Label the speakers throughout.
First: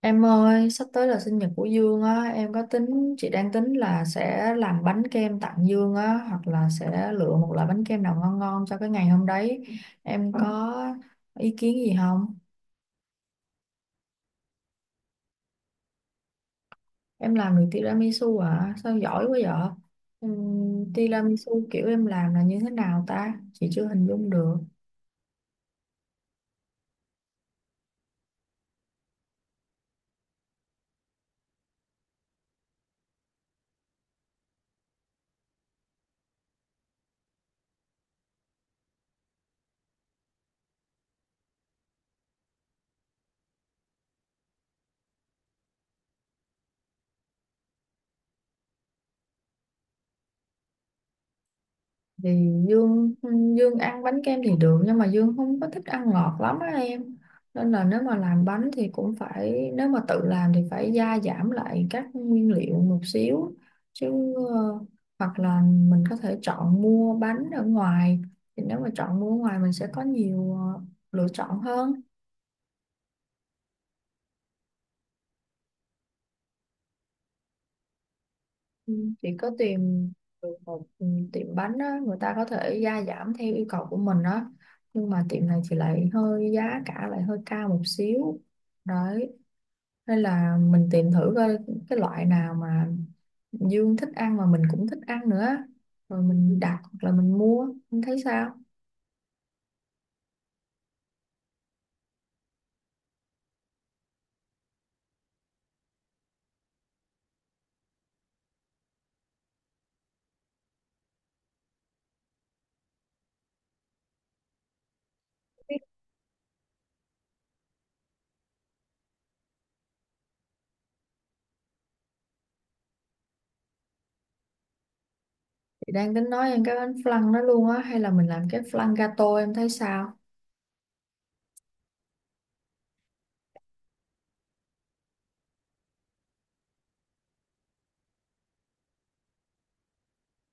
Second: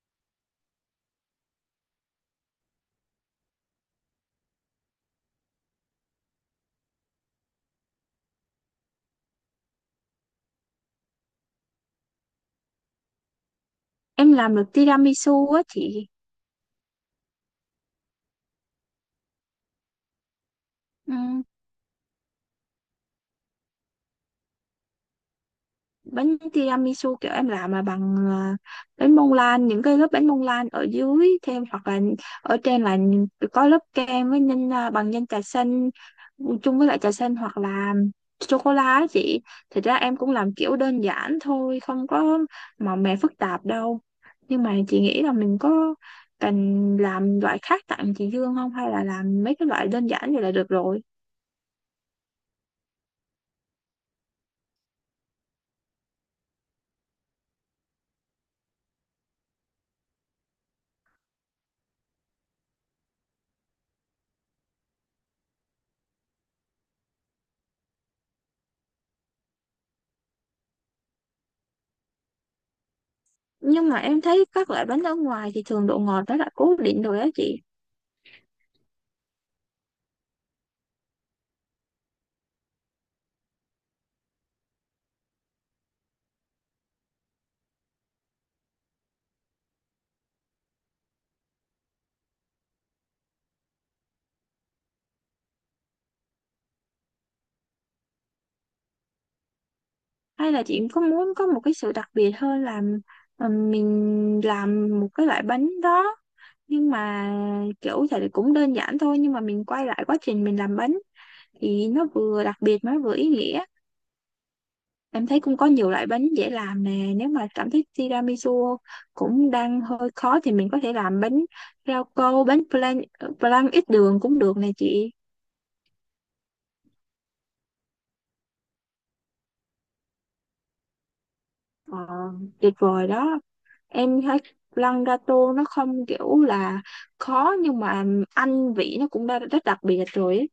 Speaker 1: Em ơi, sắp tới là sinh nhật của Dương á, em có tính, chị đang tính là sẽ làm bánh kem tặng Dương á, hoặc là sẽ lựa một loại bánh kem nào ngon ngon cho cái ngày hôm đấy. Em có ý kiến gì không?
Speaker 2: Em làm được tiramisu á chị.
Speaker 1: Em làm được tiramisu à? Sao giỏi quá vậy?
Speaker 2: Ừ,
Speaker 1: Tiramisu kiểu em làm là như thế nào ta? Chị chưa hình dung được.
Speaker 2: bánh tiramisu kiểu em làm là bằng bánh bông lan, những cái lớp bánh bông lan ở dưới, thêm hoặc là ở trên là có lớp kem với nhân bằng nhân trà xanh. Ừ, chung với lại trà xanh hoặc là sô cô la á chị. Thật ra em cũng làm kiểu đơn giản thôi, không có màu mè phức tạp đâu, nhưng mà chị nghĩ là mình có cần làm loại khác tặng chị Dương không, hay là làm mấy cái loại đơn giản vậy là được rồi?
Speaker 1: Thì Dương Dương ăn bánh kem thì được nhưng mà Dương không có thích ăn ngọt lắm á em, nên là nếu mà làm bánh thì cũng phải, nếu mà tự làm thì phải gia giảm lại các nguyên liệu một xíu, chứ ờ, hoặc là mình có thể chọn mua bánh ở ngoài. Thì nếu mà chọn mua ở ngoài mình sẽ có nhiều lựa chọn hơn.
Speaker 2: Nhưng mà em thấy các loại bánh ở ngoài thì thường độ ngọt nó đã cố định rồi á chị.
Speaker 1: Ừ, chị có tìm được một tiệm bánh á, người ta có thể gia giảm theo yêu cầu của mình á, nhưng mà tiệm này thì lại hơi giá cả lại hơi cao một xíu đấy, nên là mình tìm thử coi cái loại nào mà Dương thích ăn mà mình cũng thích ăn nữa, rồi mình đặt hoặc là mình mua, em thấy sao?
Speaker 2: Hay là chị có muốn có một cái sự đặc biệt hơn là mình làm một cái loại bánh đó, nhưng mà kiểu thì cũng đơn giản thôi, nhưng mà mình quay lại quá trình mình làm bánh thì nó vừa đặc biệt mà nó vừa ý nghĩa. Em thấy cũng có nhiều loại bánh dễ làm nè, nếu mà cảm thấy tiramisu cũng đang hơi khó thì mình có thể làm bánh rau câu, bánh flan, flan ít đường cũng được nè chị.
Speaker 1: Chị đang tính nói em cái bánh flan đó luôn á, hay là mình làm cái flan gato, em thấy sao?
Speaker 2: Ờ, tuyệt vời đó. Em thấy lăn gato nó không kiểu là khó, nhưng mà anh vị nó cũng đã rất đặc biệt rồi ấy.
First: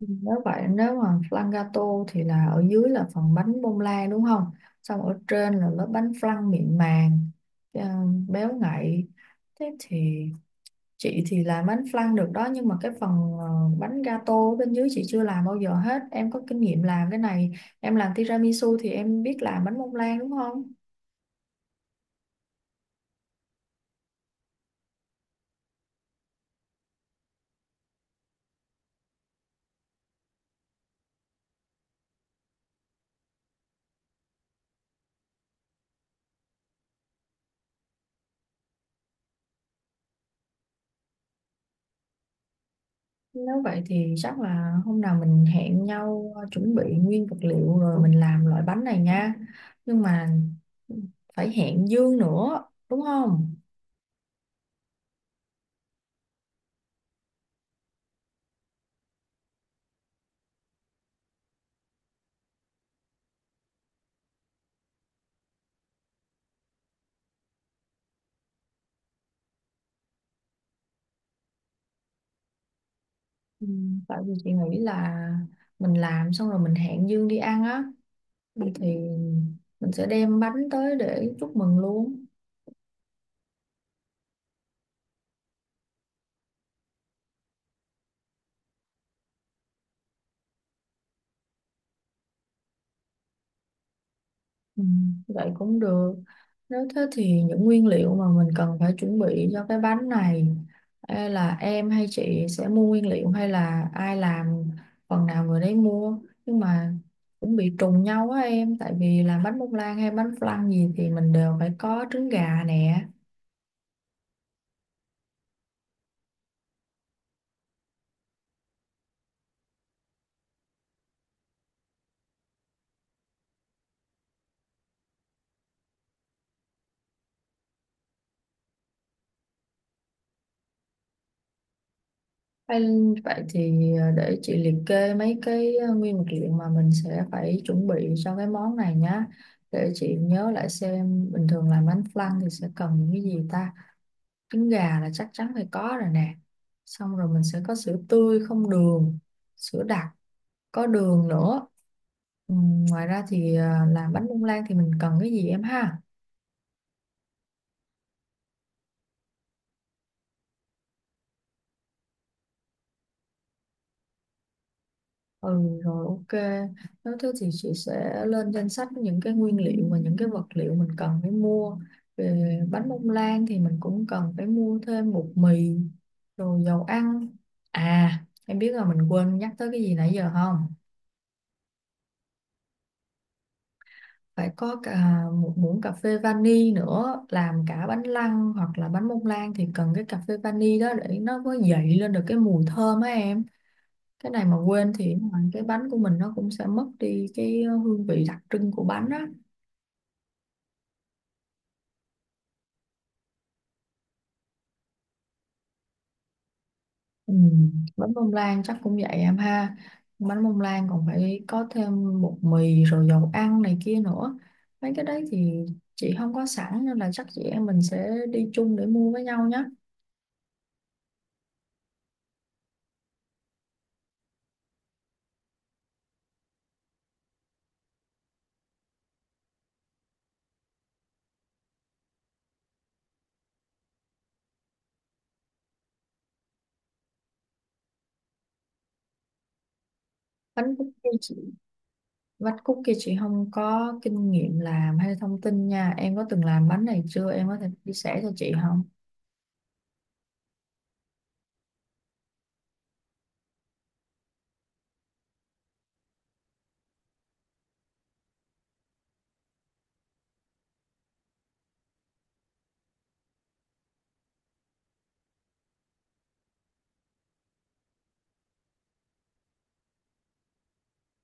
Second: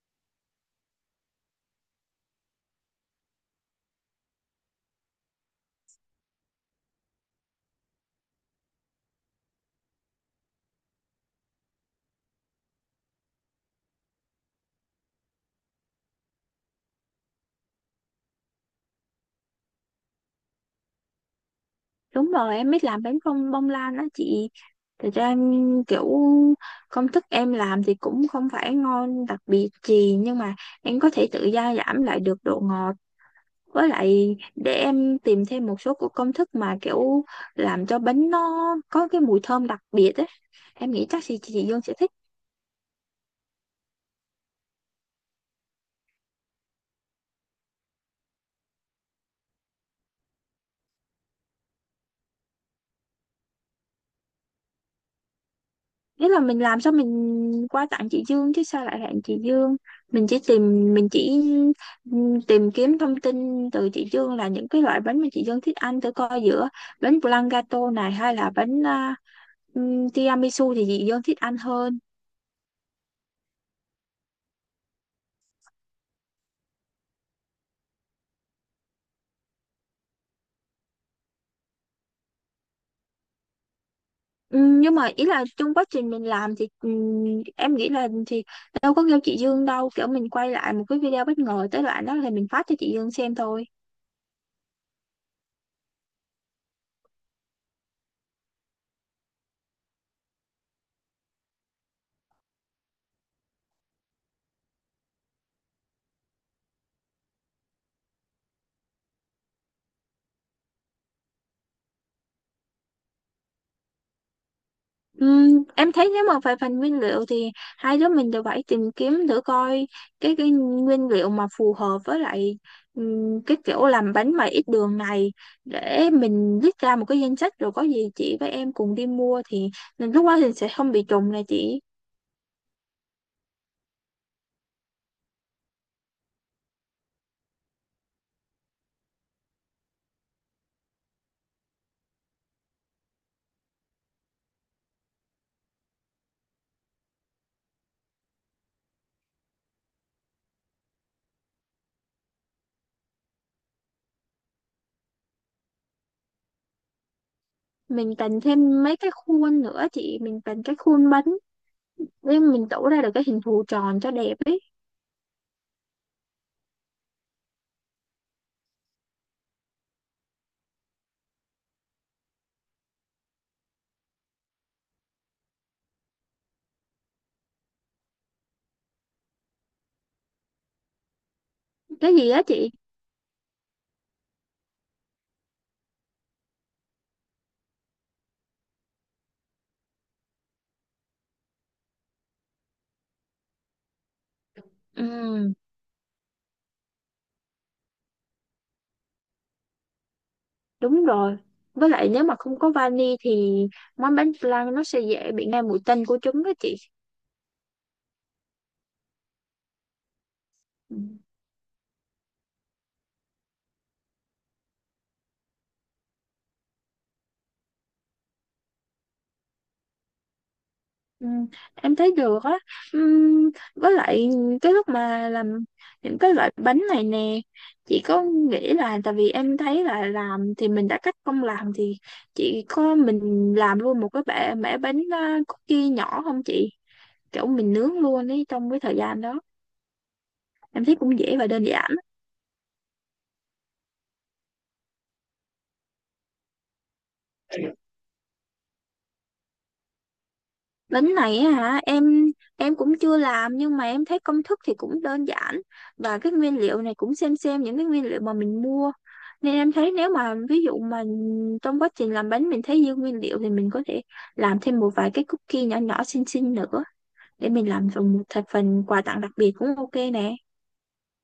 Speaker 1: Nếu vậy, nếu mà flan gato thì là ở dưới là phần bánh bông lan đúng không? Xong ở trên là lớp bánh flan mịn màng, ờ, béo ngậy. Thế thì chị thì làm bánh flan được đó, nhưng mà cái phần bánh gato ở bên dưới chị chưa làm bao giờ hết. Em có kinh nghiệm làm cái này, em làm tiramisu thì em biết làm bánh bông lan đúng không?
Speaker 2: Đúng rồi, em biết làm bánh không bông lan đó chị. Thật ra em kiểu công thức em làm thì cũng không phải ngon đặc biệt gì, nhưng mà em có thể tự gia giảm lại được độ ngọt, với lại để em tìm thêm một số của công thức mà kiểu làm cho bánh nó có cái mùi thơm đặc biệt ấy. Em nghĩ chắc chị Dương sẽ thích.
Speaker 1: Nếu vậy thì chắc là hôm nào mình hẹn nhau, chuẩn bị nguyên vật liệu rồi mình làm loại bánh này nha. Nhưng mà phải hẹn Dương nữa, đúng không?
Speaker 2: Ý là mình làm sao mình qua tặng chị Dương chứ sao lại hẹn chị Dương, mình chỉ tìm, mình chỉ tìm kiếm thông tin từ chị Dương là những cái loại bánh mà chị Dương thích ăn, thử coi giữa bánh blanc gato này hay là bánh tiramisu thì chị Dương thích ăn hơn.
Speaker 1: Ừ, tại vì chị nghĩ là mình làm xong rồi mình hẹn Dương đi ăn á, thì mình sẽ đem bánh tới để chúc mừng luôn.
Speaker 2: Nhưng mà ý là trong quá trình mình làm thì em nghĩ là thì đâu có kêu chị Dương đâu, kiểu mình quay lại một cái video, bất ngờ tới đoạn đó thì mình phát cho chị Dương xem thôi.
Speaker 1: Ừ, vậy cũng được. Nếu thế thì những nguyên liệu mà mình cần phải chuẩn bị cho cái bánh này, e là em hay chị sẽ mua nguyên liệu, hay là ai làm phần nào người đấy mua, nhưng mà cũng bị trùng nhau á em, tại vì làm bánh bông lan hay bánh flan gì thì mình đều phải có trứng gà nè.
Speaker 2: Em thấy nếu mà về phần nguyên liệu thì hai đứa mình đều phải tìm kiếm thử coi cái nguyên liệu mà phù hợp với lại cái kiểu làm bánh mà ít đường này, để mình viết ra một cái danh sách, rồi có gì chị với em cùng đi mua, thì mình lúc đó thì sẽ không bị trùng này chị.
Speaker 1: Hay, vậy thì để chị liệt kê mấy cái nguyên vật liệu mà mình sẽ phải chuẩn bị cho cái món này nhá. Để chị nhớ lại xem bình thường làm bánh flan thì sẽ cần những cái gì ta. Trứng gà là chắc chắn phải có rồi nè, xong rồi mình sẽ có sữa tươi không đường, sữa đặc có đường nữa. ừ, Ngoài ra thì làm bánh bông lan thì mình cần cái gì em ha?
Speaker 2: Mình cần thêm mấy cái khuôn nữa chị, mình cần cái khuôn bánh để mình tủ ra được cái hình thù tròn cho đẹp ấy.
Speaker 1: Ừ, rồi, ok. Nếu thế thì chị sẽ lên danh sách những cái nguyên liệu và những cái vật liệu mình cần phải mua. Về bánh bông lan thì mình cũng cần phải mua thêm bột mì, rồi dầu ăn. À, em biết là mình quên nhắc tới cái gì nãy giờ không?
Speaker 2: Cái gì á chị?
Speaker 1: Phải có cả một muỗng cà phê vani nữa, làm cả bánh lăng hoặc là bánh bông lan thì cần cái cà phê vani đó để nó có dậy lên được cái mùi thơm á em. Cái này mà quên thì ngoài
Speaker 2: Ừm.
Speaker 1: cái bánh của mình nó cũng sẽ mất đi cái hương vị đặc trưng của bánh á.
Speaker 2: Đúng rồi. Với lại nếu mà không có vani thì món bánh flan nó sẽ dễ bị ngay mùi tanh của trứng đó chị.
Speaker 1: Ừ. Bánh bông lan chắc cũng vậy em ha, bánh bông lan
Speaker 2: Ừ.
Speaker 1: còn phải có thêm bột mì rồi dầu ăn này kia nữa. Mấy cái đấy thì chị không có sẵn, nên là chắc chị em mình sẽ đi chung để mua với nhau nhé.
Speaker 2: Ừ, em thấy được á. Với lại cái lúc mà làm những cái loại bánh này nè, chị có nghĩ là, tại vì em thấy là làm thì mình đã cách công làm, thì chị có mình làm luôn một cái bẻ mẻ bánh cookie nhỏ không chị? Kiểu mình nướng luôn ấy trong cái thời gian đó.
Speaker 1: Bánh
Speaker 2: Em thấy
Speaker 1: cookie
Speaker 2: cũng
Speaker 1: chị?
Speaker 2: dễ và đơn giản.
Speaker 1: Vắt cúc kia chị không có kinh nghiệm làm hay thông tin nha. Em có từng làm bánh này chưa? Em có thể chia sẻ cho chị không?
Speaker 2: Bánh này á hả em cũng chưa làm, nhưng mà em thấy công thức thì cũng đơn giản, và cái nguyên liệu này cũng xem những cái nguyên liệu mà mình mua, nên em thấy nếu mà ví dụ mà trong quá trình làm bánh mình thấy dư nguyên liệu thì mình có thể làm thêm một vài cái cookie nhỏ nhỏ xinh xinh nữa, để mình làm thành một thành phần quà tặng đặc biệt cũng ok nè.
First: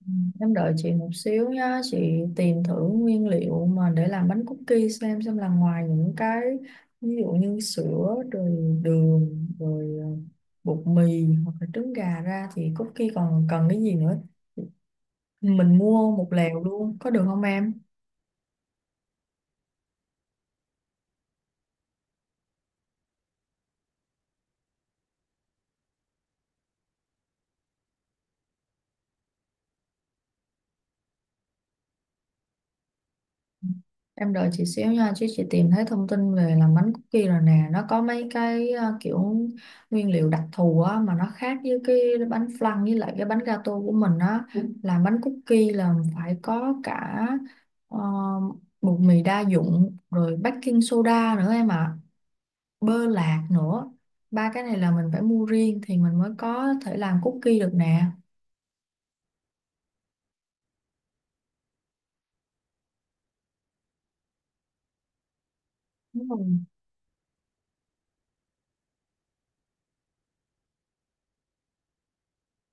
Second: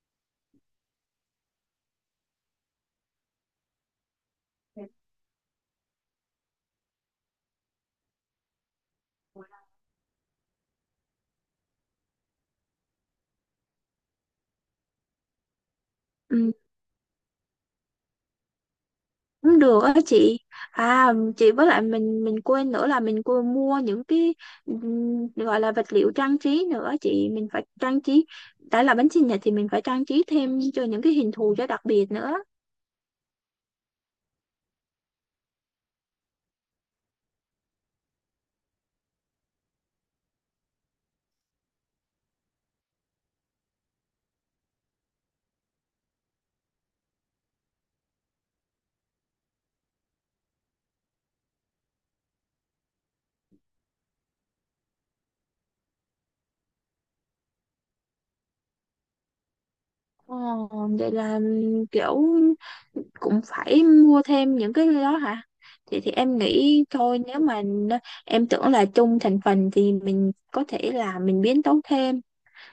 Speaker 1: Ừ, em đợi chị một xíu nhá. Chị tìm thử nguyên liệu mà để làm bánh cookie, xem là ngoài những cái ví dụ như sữa rồi đường rồi bột mì hoặc là trứng gà ra thì cookie còn cần cái gì nữa. Mình mua một
Speaker 2: Ừ,
Speaker 1: lèo luôn có được không em?
Speaker 2: cũng được á chị. À chị, với lại mình quên nữa, là mình quên mua những cái gọi là vật liệu trang trí nữa chị, mình phải trang trí, đã là bánh sinh nhật thì mình phải trang trí thêm cho những cái hình thù cho đặc biệt nữa.
Speaker 1: Em đợi chị xíu nha, chứ chị tìm thấy thông tin về làm bánh cookie rồi nè, nó có mấy cái kiểu nguyên liệu đặc thù á mà nó khác với cái bánh flan với lại cái bánh gato của mình á. Ừ. Làm bánh cookie là phải có cả ờ, bột mì đa dụng rồi baking soda nữa em ạ, bơ lạc nữa. Ba cái này là mình phải mua riêng thì mình mới có thể làm cookie được nè.
Speaker 2: Ờ, vậy là kiểu cũng phải mua thêm những cái đó hả? Thì
Speaker 1: Đúng rồi.
Speaker 2: em nghĩ thôi, nếu mà em tưởng là chung thành phần thì mình có thể là mình biến tấu thêm.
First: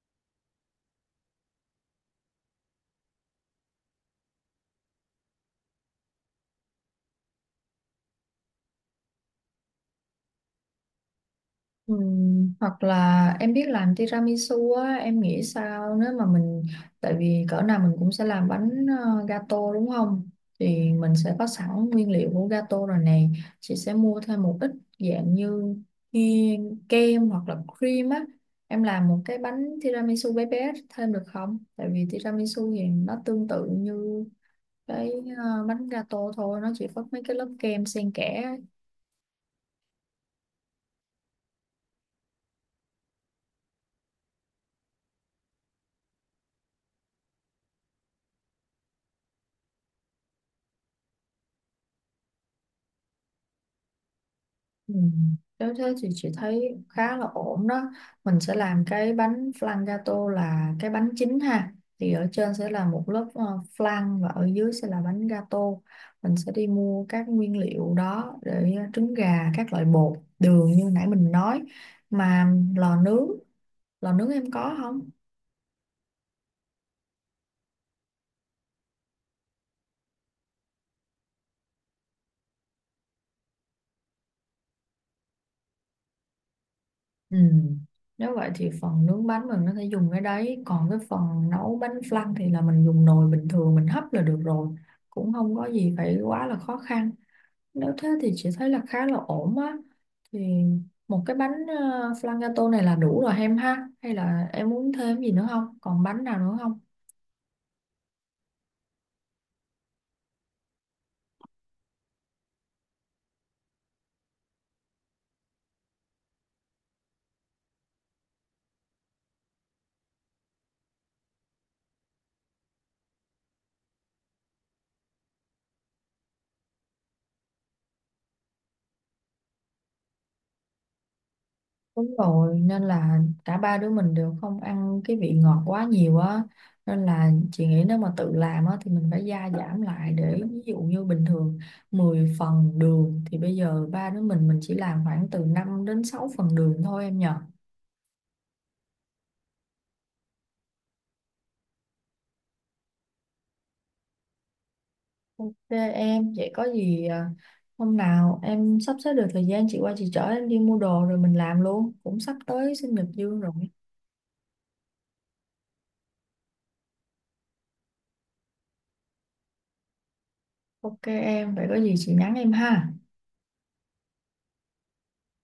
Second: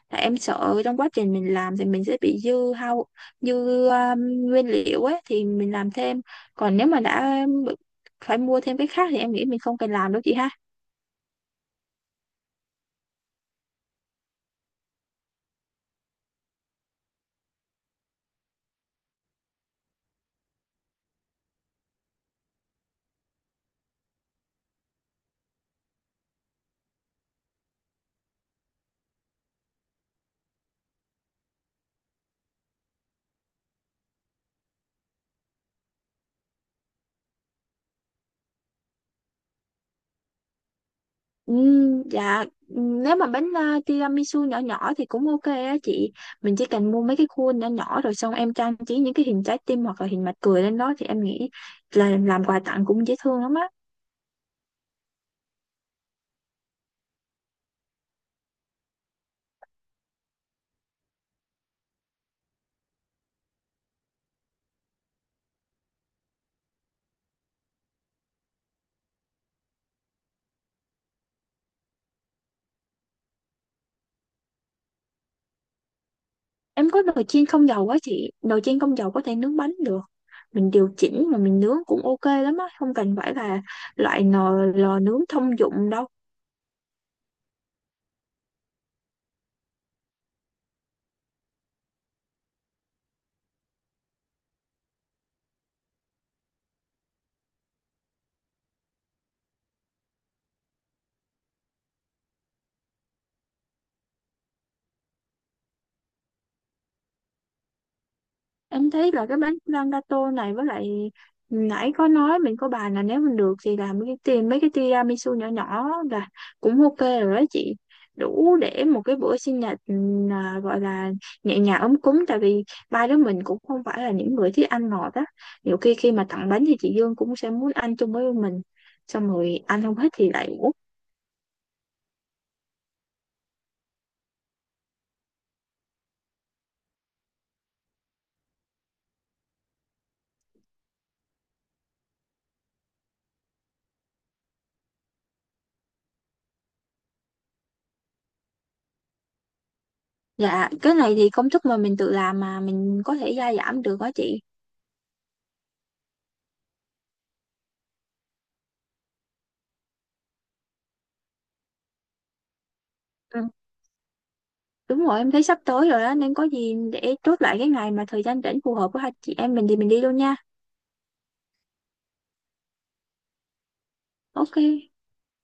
Speaker 2: Tại em sợ trong quá trình mình làm thì mình sẽ bị dư hao, dư um, nguyên liệu ấy thì mình làm thêm. Còn nếu mà phải mua thêm cái khác thì em nghĩ mình không cần làm đâu chị ha.
Speaker 1: Hoặc là em biết làm tiramisu á, em nghĩ sao nếu mà mình, tại vì cỡ nào mình cũng sẽ làm bánh gato đúng không, thì mình sẽ có sẵn nguyên liệu của gato rồi này, chị sẽ mua thêm một ít dạng như kia- kem hoặc là cream á, em làm một cái bánh tiramisu bé bé thêm được không, tại vì tiramisu thì nó tương tự như cái bánh gato thôi, nó chỉ có mấy cái lớp kem xen kẽ.
Speaker 2: Dạ, nếu mà bánh tiramisu nhỏ nhỏ thì cũng ok á chị. Mình chỉ cần mua mấy cái khuôn nhỏ nhỏ rồi xong em trang trí những cái hình trái tim hoặc là hình mặt cười lên đó, thì em nghĩ là làm quà tặng cũng dễ thương lắm á.
Speaker 1: Ừ. Nếu thế thì chị thấy khá là ổn đó. Mình sẽ làm cái bánh flan gato là cái bánh chính ha. Thì ở trên sẽ là một lớp flan và ở dưới sẽ là bánh gato. Mình sẽ đi mua các nguyên liệu đó để trứng gà, các loại bột, đường như nãy mình nói. Mà lò nướng em có không?
Speaker 2: Em có nồi chiên không dầu á chị. Nồi chiên không dầu có thể nướng bánh được. Mình điều chỉnh mà mình nướng cũng ok lắm á. Không cần phải là loại nồi lò nướng thông dụng đâu.
Speaker 1: Ừ. Nếu vậy thì phần nướng bánh mình có thể dùng cái đấy. Còn cái phần nấu bánh flan thì là mình dùng nồi bình thường mình hấp là được rồi. Cũng không có gì phải quá là khó khăn. Nếu thế thì chị thấy là khá là ổn á. Thì một cái bánh flan gato này là đủ rồi em ha. Hay là em muốn thêm gì nữa không? Còn bánh nào nữa không?
Speaker 2: Em thấy là cái bánh flan gato này, với lại nãy có nói mình có bàn là nếu mình được thì làm cái, tìm mấy cái tiramisu nhỏ nhỏ là cũng ok rồi đó chị, đủ để một cái bữa sinh nhật gọi là nhẹ nhàng ấm cúng, tại vì ba đứa mình cũng không phải là những người thích ăn ngọt á, nhiều khi khi mà tặng bánh thì chị Dương cũng sẽ muốn ăn chung với mình, xong rồi ăn không hết thì lại uống.
Speaker 1: Đúng rồi, nên là cả ba đứa mình đều không ăn cái vị ngọt quá nhiều á. Nên là chị nghĩ nếu mà tự làm á thì mình phải gia giảm lại, để ví dụ như bình thường 10 phần đường thì bây giờ ba đứa mình chỉ làm khoảng từ 5 đến 6 phần đường thôi em nhờ.
Speaker 2: Dạ, cái này thì công thức mà mình tự làm mà mình có thể gia giảm được đó chị.
Speaker 1: Ok em, vậy có gì hôm nào em sắp xếp được thời gian chị qua chị chở em đi mua đồ rồi mình làm luôn. Cũng sắp tới sinh nhật Dương rồi.
Speaker 2: Đúng rồi, em thấy sắp tới rồi đó, nên có gì để chốt lại cái ngày mà thời gian rảnh phù hợp của hai chị em mình thì mình đi luôn nha.
Speaker 1: Ok em, vậy có gì chị nhắn em ha.
Speaker 2: Ok.